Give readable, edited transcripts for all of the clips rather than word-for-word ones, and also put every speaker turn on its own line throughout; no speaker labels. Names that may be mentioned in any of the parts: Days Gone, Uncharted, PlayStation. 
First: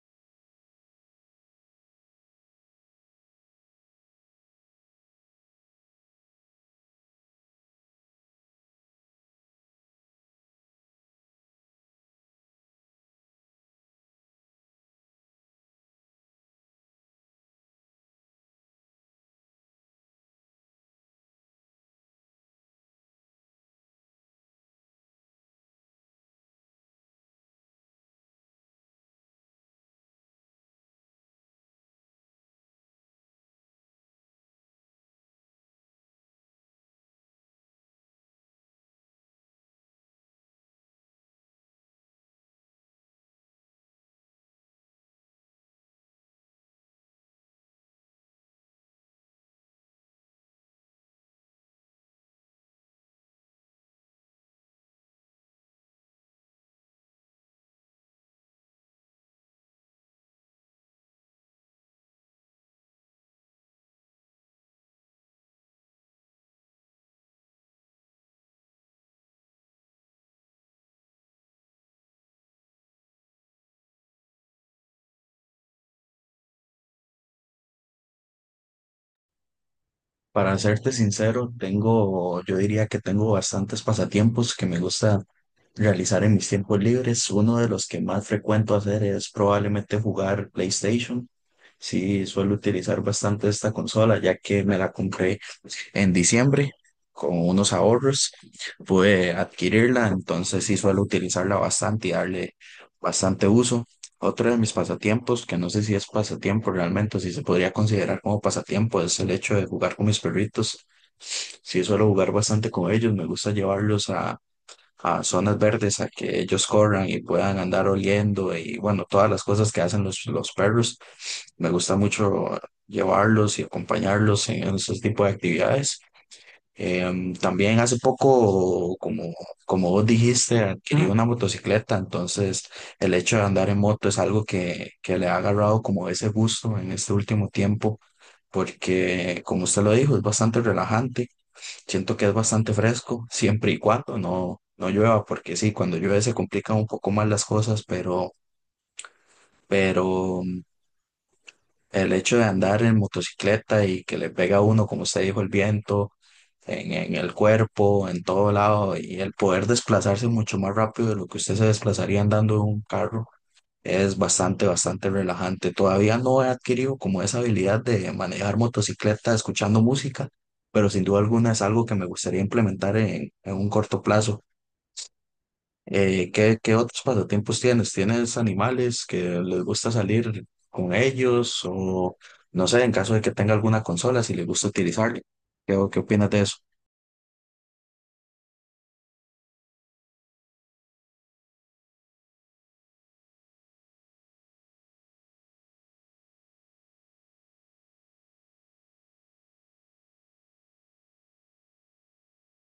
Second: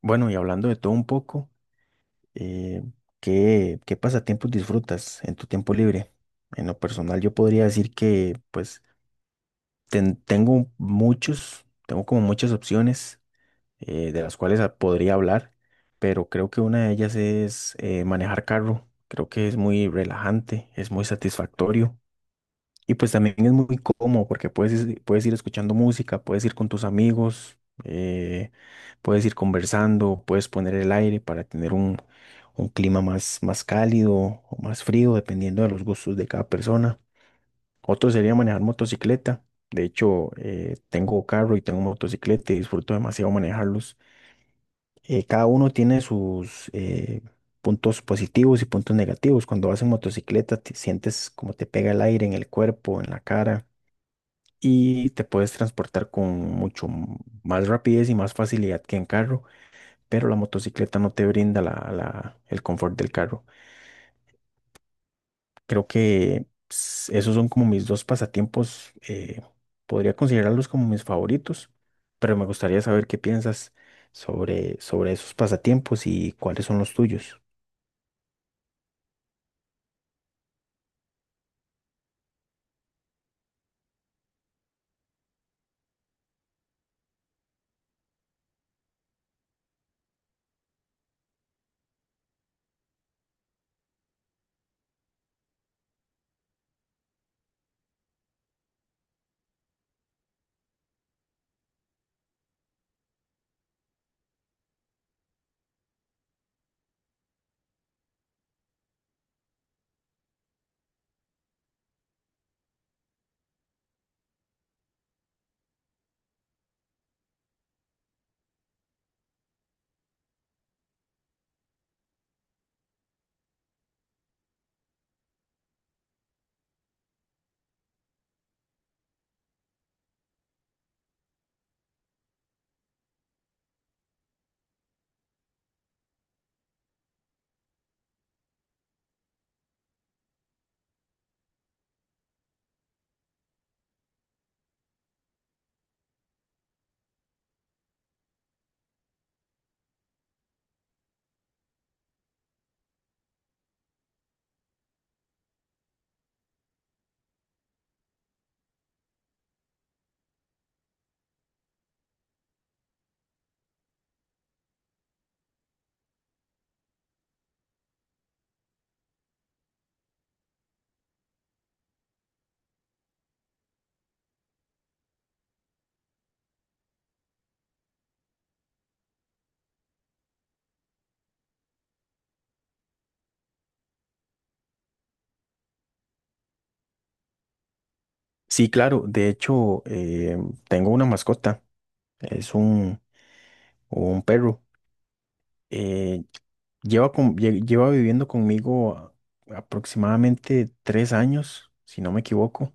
Bueno, y hablando de todo un poco, eh, ¿qué pasatiempos disfrutas en tu tiempo libre? En lo personal, yo podría decir que pues tengo muchos, tengo como muchas opciones de las cuales podría hablar, pero creo que una de ellas es manejar carro. Creo que es muy relajante, es muy satisfactorio. Y pues también es muy cómodo porque puedes ir escuchando música, puedes ir con tus amigos, eh, puedes ir conversando, puedes poner el aire para tener un clima más cálido o más frío, dependiendo de los gustos de cada persona. Otro sería manejar motocicleta. De hecho, tengo carro y tengo motocicleta y disfruto demasiado manejarlos. Cada uno tiene sus puntos positivos y puntos negativos. Cuando vas en motocicleta, te sientes como te pega el aire en el cuerpo, en la cara y te puedes transportar con más rapidez y más facilidad que en carro, pero la motocicleta no te brinda el confort del carro. Creo que esos son como mis dos pasatiempos, podría considerarlos como mis favoritos, pero me gustaría saber qué piensas sobre esos pasatiempos y cuáles son los tuyos.
Para serte sincero, yo diría que tengo bastantes pasatiempos que me gusta realizar en mis tiempos libres. Uno de los que más frecuento hacer es probablemente jugar PlayStation. Sí, suelo utilizar bastante esta consola, ya que me la compré en diciembre con unos ahorros. Pude adquirirla, entonces sí suelo utilizarla bastante y darle bastante uso. Otro de mis pasatiempos, que no sé si es pasatiempo realmente, o si se podría considerar como pasatiempo, es el hecho de jugar con mis perritos. Sí, suelo jugar bastante con ellos, me gusta llevarlos a zonas verdes, a que ellos corran y puedan andar oliendo y bueno, todas las cosas que hacen los perros. Me gusta mucho llevarlos y acompañarlos en esos tipos de actividades. También hace poco, como vos dijiste, adquirí una motocicleta, entonces el hecho de andar en moto es algo que le ha agarrado como ese gusto en este último tiempo, porque como usted lo dijo, es bastante relajante, siento que es bastante fresco, siempre y cuando no, no llueva, porque sí, cuando llueve se complican un poco más las cosas, pero el hecho de andar en motocicleta y que le pega a uno, como usted dijo, el viento en el cuerpo, en todo lado, y el poder desplazarse mucho más rápido de lo que usted se desplazaría andando en un carro, es bastante, bastante relajante. Todavía no he adquirido como esa habilidad de manejar motocicleta escuchando música, pero sin duda alguna es algo que me gustaría implementar en un corto plazo. Qué otros pasatiempos tienes? ¿Tienes animales que les gusta salir con ellos? O no sé, en caso de que tenga alguna consola, si les gusta utilizarla. ¿Qué opinas de eso?
Sí, claro, de hecho, tengo una mascota, es un perro. eh, lleva viviendo conmigo aproximadamente 3 años, si no me equivoco.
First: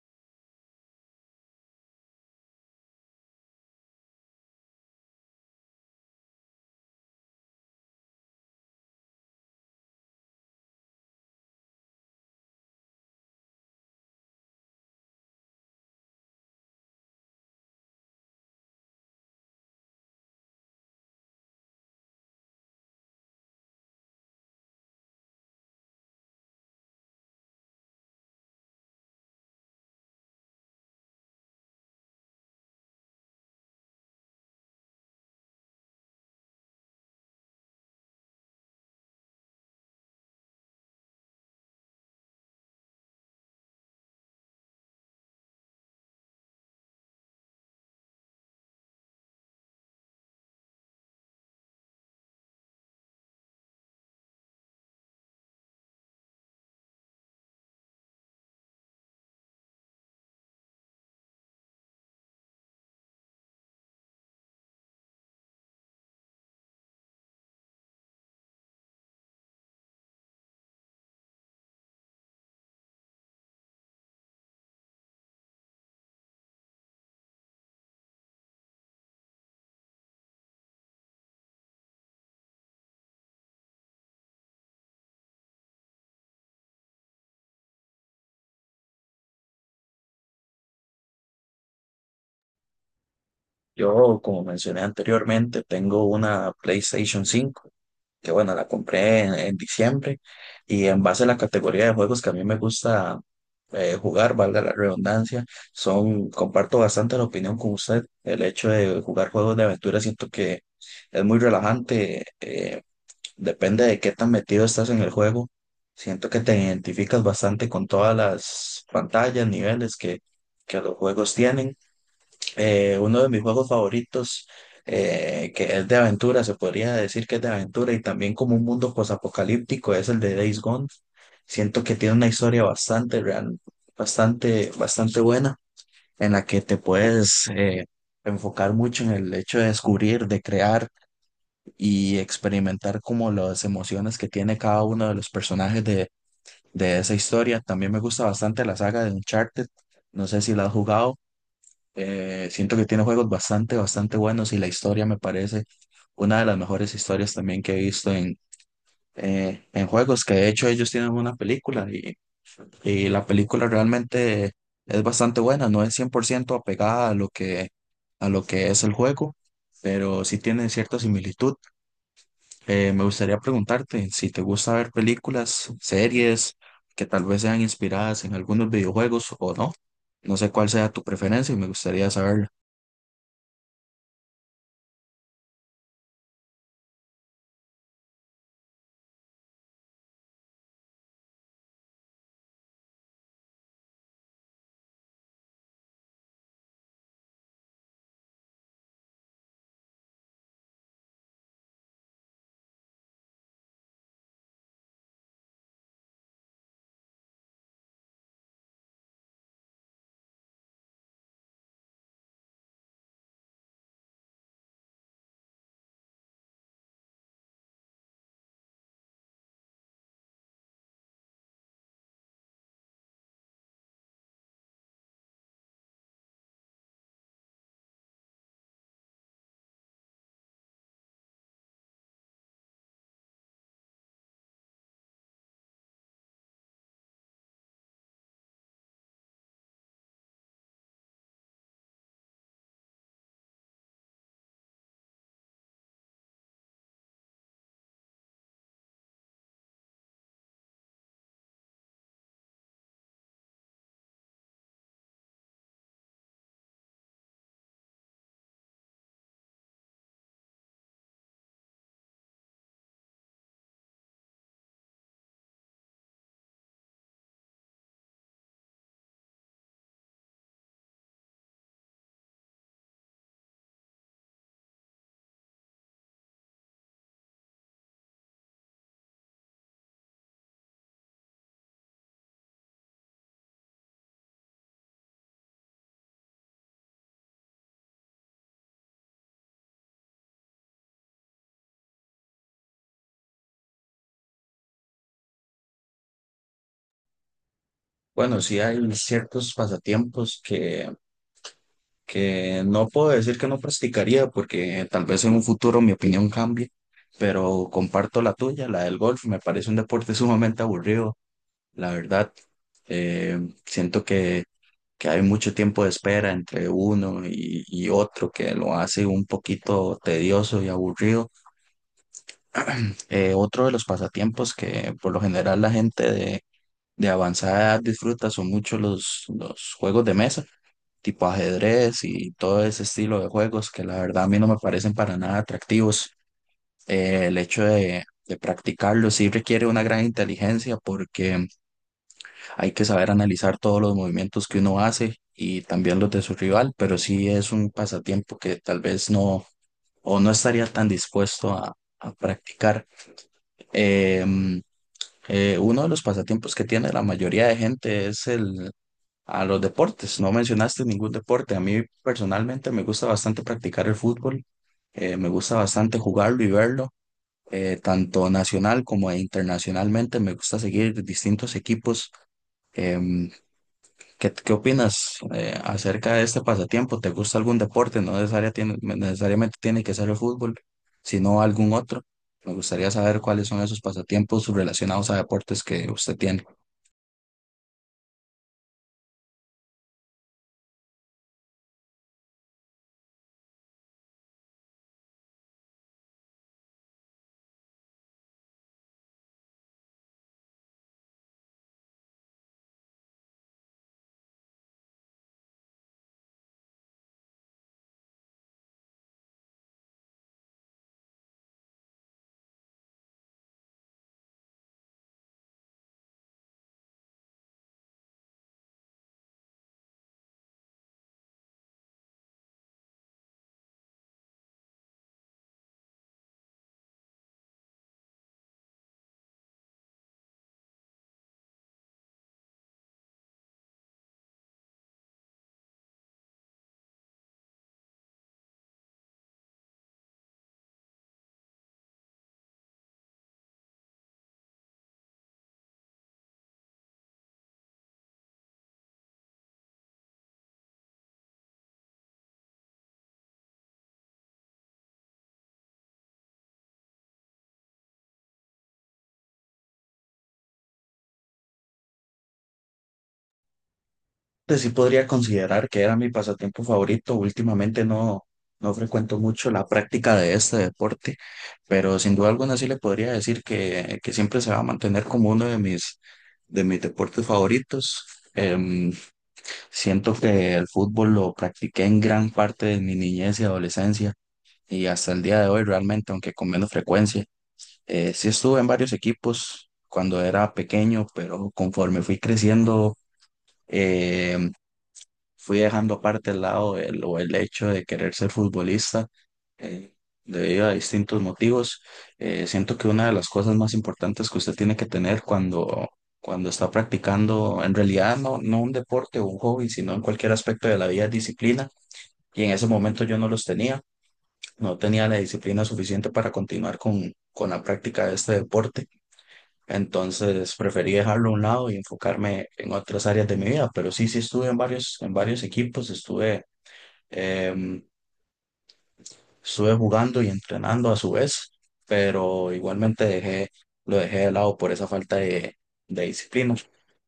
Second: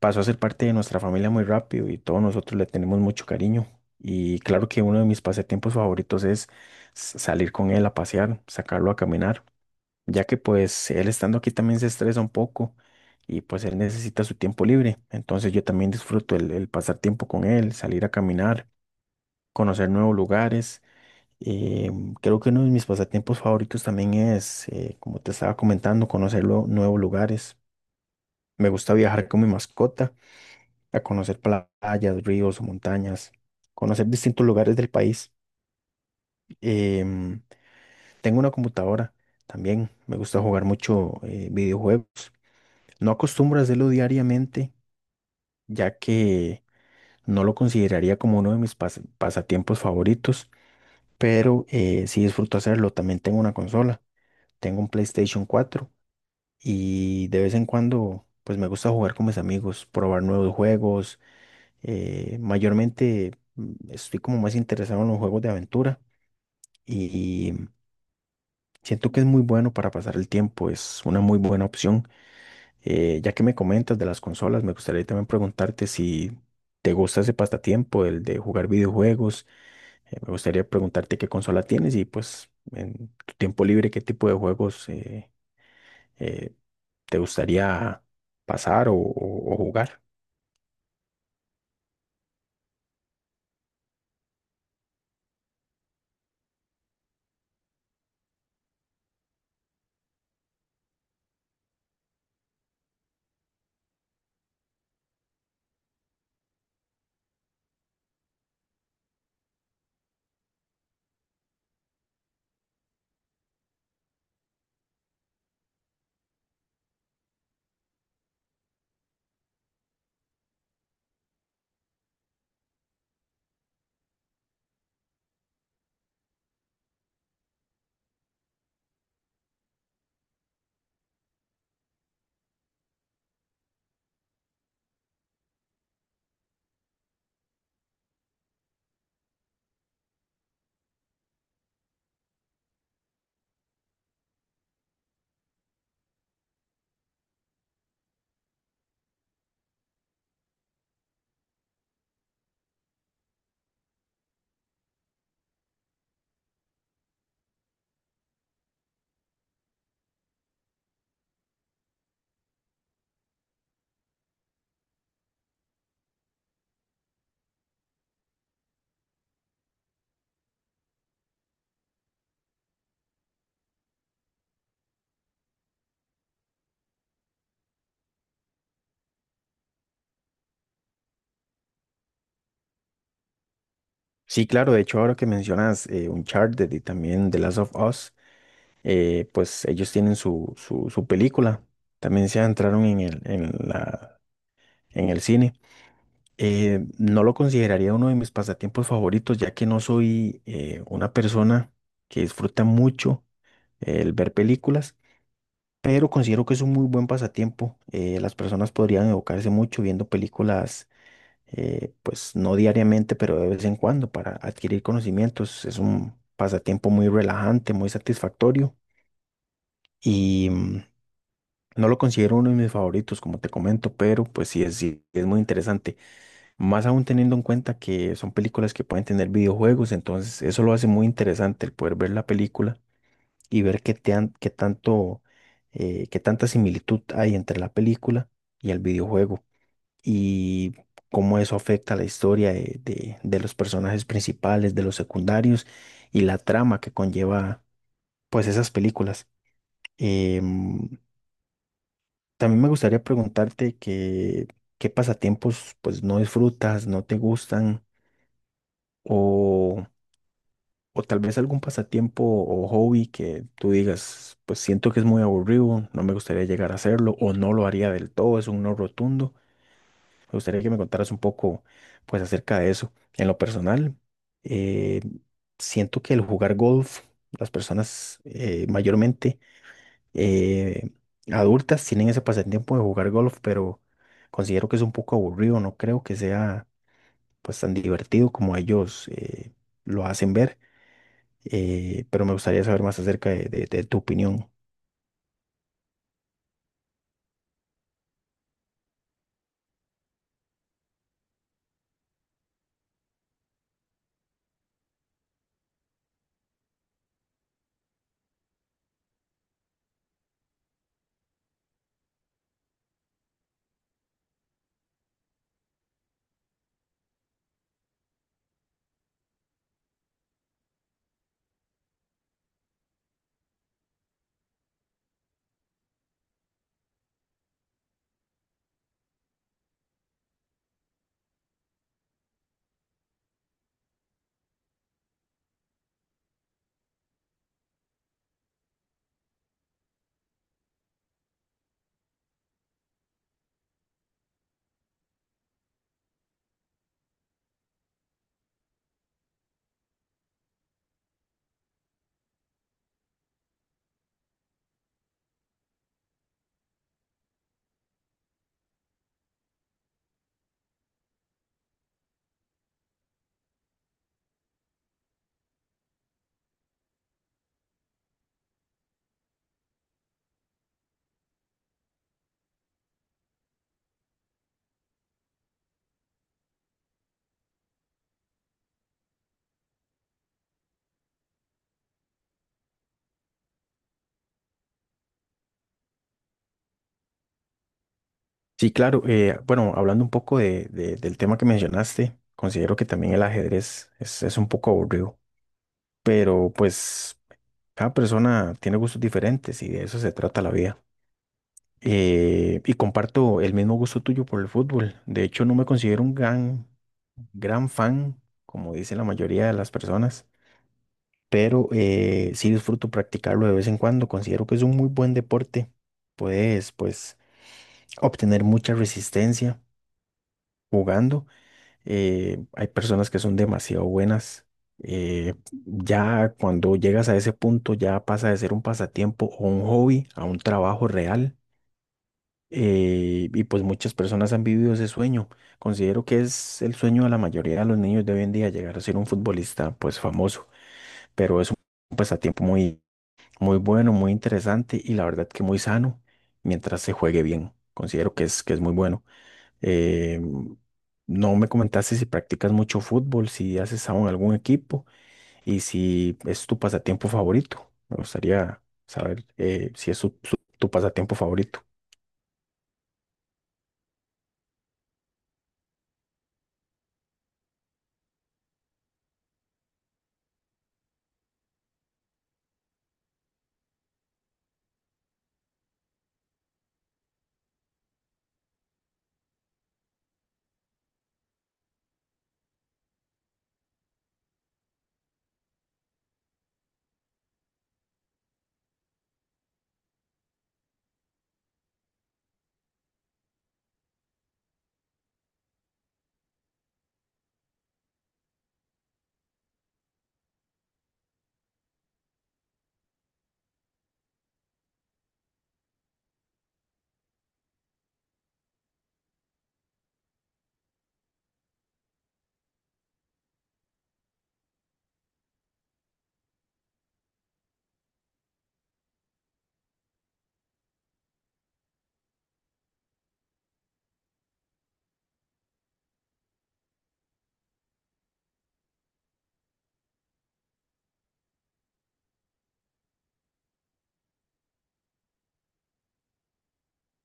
Pasó a ser parte de nuestra familia muy rápido y todos nosotros le tenemos mucho cariño. Y claro que uno de mis pasatiempos favoritos es salir con él a pasear, sacarlo a caminar, ya que pues él estando aquí también se estresa un poco y pues él necesita su tiempo libre. Entonces yo también disfruto el pasar tiempo con él, salir a caminar, conocer nuevos lugares. eh, Creo que uno de mis pasatiempos favoritos también es, como te estaba comentando, conocer nuevos lugares. Me gusta viajar con mi mascota a conocer playas, ríos, montañas, conocer distintos lugares del país. Em, tengo una computadora también. Me gusta jugar mucho videojuegos. No acostumbro a hacerlo diariamente, ya que no lo consideraría como uno de mis pasatiempos favoritos, pero sí disfruto hacerlo. También tengo una consola. Tengo un PlayStation 4. Y de vez en cuando, pues me gusta jugar con mis amigos, probar nuevos juegos. Mayormente estoy como más interesado en los juegos de aventura y siento que es muy bueno para pasar el tiempo, es una muy buena opción. Ya que me comentas de las consolas, me gustaría también preguntarte si te gusta ese pasatiempo, el de jugar videojuegos. Me gustaría preguntarte qué consola tienes y pues en tu tiempo libre qué tipo de juegos eh, te gustaría pasar o jugar.
Yo, como mencioné anteriormente, tengo una PlayStation 5 que bueno, la compré en diciembre y en base a la categoría de juegos que a mí me gusta jugar, valga la redundancia, son, comparto bastante la opinión con usted. El hecho de jugar juegos de aventura siento que es muy relajante. Depende de qué tan metido estás en el juego. Siento que te identificas bastante con todas las pantallas, niveles que los juegos tienen. Uno de mis juegos favoritos, que es de aventura, se podría decir que es de aventura y también como un mundo posapocalíptico, es el de Days Gone. Siento que tiene una historia bastante real, bastante, bastante buena, en la que te puedes enfocar mucho en el hecho de descubrir, de crear y experimentar como las emociones que tiene cada uno de los personajes de esa historia. También me gusta bastante la saga de Uncharted. No sé si la has jugado. Siento que tiene juegos bastante, bastante buenos y la historia me parece una de las mejores historias también que he visto en juegos, que de hecho ellos tienen una película y la película realmente es bastante buena, no es 100% apegada a lo que es el juego, pero sí tiene cierta similitud. Me gustaría preguntarte si te gusta ver películas, series que tal vez sean inspiradas en algunos videojuegos o no. No sé cuál sea tu preferencia y me gustaría saberlo.
Sí, claro, de hecho, ahora que mencionas Uncharted y también The Last of Us, pues ellos tienen su película. También se entraron en en el cine. No lo consideraría uno de mis pasatiempos favoritos, ya que no soy una persona que disfruta mucho el ver películas, pero considero que es un muy buen pasatiempo. Las personas podrían evocarse mucho viendo películas. Pues no diariamente, pero de vez en cuando para adquirir conocimientos. Es un pasatiempo muy relajante, muy satisfactorio y no lo considero uno de mis favoritos, como te comento, pero pues sí es muy interesante. Más aún teniendo en cuenta que son películas que pueden tener videojuegos, entonces eso lo hace muy interesante el poder ver la película y ver qué tanto, qué tanta similitud hay entre la película y el videojuego y cómo eso afecta la historia de los personajes principales, de los secundarios y la trama que conlleva pues esas películas. Em, también me gustaría preguntarte qué pasatiempos pues no disfrutas, no te gustan o, o tal vez algún pasatiempo o hobby que tú digas pues siento que es muy aburrido, no me gustaría llegar a hacerlo o no lo haría del todo, es un no rotundo. Me gustaría que me contaras un poco, pues, acerca de eso. En lo personal, eh, siento que el jugar golf, las personas mayormente eh, adultas tienen ese pasatiempo de jugar golf, pero considero que es un poco aburrido. No creo que sea, pues, tan divertido como ellos lo hacen ver. Pero me gustaría saber más acerca de, de tu opinión.
Bueno, sí hay ciertos pasatiempos que no puedo decir que no practicaría porque tal vez en un futuro mi opinión cambie, pero comparto la tuya, la del golf. Me parece un deporte sumamente aburrido, la verdad. Eh, Siento que hay mucho tiempo de espera entre uno y otro que lo hace un poquito tedioso y aburrido. Otro de los pasatiempos que por lo general la gente de avanzada edad disfruta son mucho los juegos de mesa, tipo ajedrez y todo ese estilo de juegos que la verdad a mí no me parecen para nada atractivos. El hecho de practicarlo sí requiere una gran inteligencia porque hay que saber analizar todos los movimientos que uno hace y también los de su rival, pero sí es un pasatiempo que tal vez no o no estaría tan dispuesto a practicar. Em, Uno de los pasatiempos que tiene la mayoría de gente es el a los deportes. No mencionaste ningún deporte. A mí personalmente me gusta bastante practicar el fútbol. Me gusta bastante jugarlo y verlo, tanto nacional como internacionalmente. Me gusta seguir distintos equipos. em, ¿qué opinas acerca de este pasatiempo? ¿Te gusta algún deporte? No necesariamente tiene que ser el fútbol, sino algún otro. Me gustaría saber cuáles son esos pasatiempos relacionados a deportes que usted tiene.
Sí, claro. Bueno, hablando un poco de- del tema que mencionaste, considero que también el ajedrez es un poco aburrido. Pero pues cada persona tiene gustos diferentes y de eso se trata la vida. Y comparto el mismo gusto tuyo por el fútbol. De hecho, no me considero un gran fan, como dice la mayoría de las personas, pero sí disfruto practicarlo de vez en cuando. Considero que es un muy buen deporte. Puedes, pues, obtener mucha resistencia jugando. Hay personas que son demasiado buenas. eh, ya cuando llegas a ese punto, ya pasa de ser un pasatiempo o un hobby a un trabajo real. Y pues muchas personas han vivido ese sueño. Considero que es el sueño de la mayoría de los niños de hoy en día llegar a ser un futbolista pues famoso, pero es un pasatiempo muy bueno, muy interesante y la verdad que muy sano mientras se juegue bien. Considero que que es muy bueno. Eh, no me comentaste si practicas mucho fútbol, si haces aún algún equipo y si es tu pasatiempo favorito. Me gustaría saber si es tu pasatiempo favorito.
Pues sí podría considerar que era mi pasatiempo favorito. Últimamente no, no frecuento mucho la práctica de este deporte, pero sin duda alguna sí le podría decir que siempre se va a mantener como uno de mis deportes favoritos. Em, Siento que el fútbol lo practiqué en gran parte de mi niñez y adolescencia y hasta el día de hoy realmente, aunque con menos frecuencia. Sí estuve en varios equipos cuando era pequeño, pero conforme fui creciendo, eh, fui dejando aparte el lado el, o el hecho de querer ser futbolista eh, debido a distintos motivos. Siento que una de las cosas más importantes que usted tiene que tener cuando está practicando, en realidad no, no un deporte o un hobby, sino en cualquier aspecto de la vida, es disciplina. Y en ese momento yo no los tenía, no tenía la disciplina suficiente para continuar con la práctica de este deporte. Entonces preferí dejarlo a un lado y enfocarme en otras áreas de mi vida, pero sí, sí estuve en varios, Em, estuve jugando y entrenando a su vez, pero igualmente lo dejé de lado por esa falta de disciplina.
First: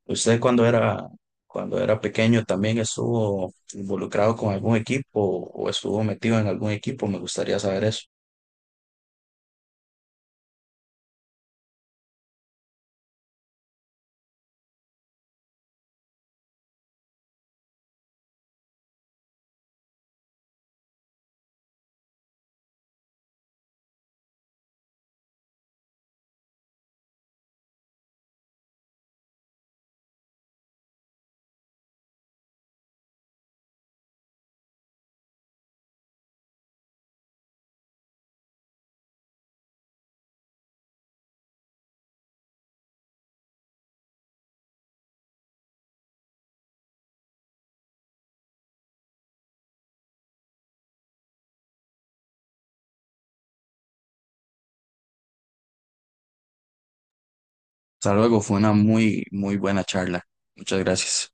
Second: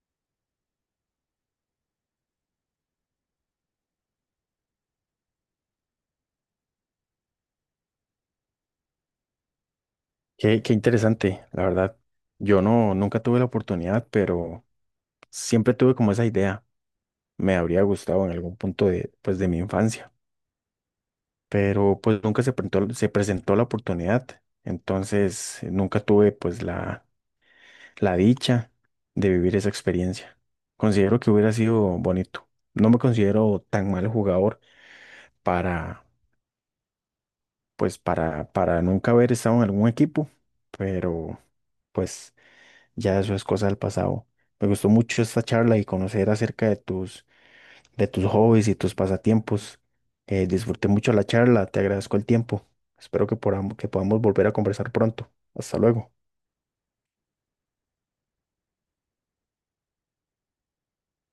¿Usted cuando era pequeño también estuvo involucrado con algún equipo o estuvo metido en algún equipo? Me gustaría saber eso.
Qué interesante, la verdad. Yo no, nunca tuve la oportunidad, pero siempre tuve como esa idea. Me habría gustado en algún punto de, pues, de mi infancia, pero pues nunca se presentó la oportunidad. Entonces, nunca tuve pues la dicha de vivir esa experiencia. Considero que hubiera sido bonito. No me considero tan mal jugador para, pues, para nunca haber estado en algún equipo, pero pues ya eso es cosa del pasado. Me gustó mucho esta charla y conocer acerca de tus hobbies y tus pasatiempos. Disfruté mucho la charla, te agradezco el tiempo. Espero que podamos volver a conversar pronto. Hasta luego.
Hasta luego, fue una muy, muy buena charla. Muchas gracias.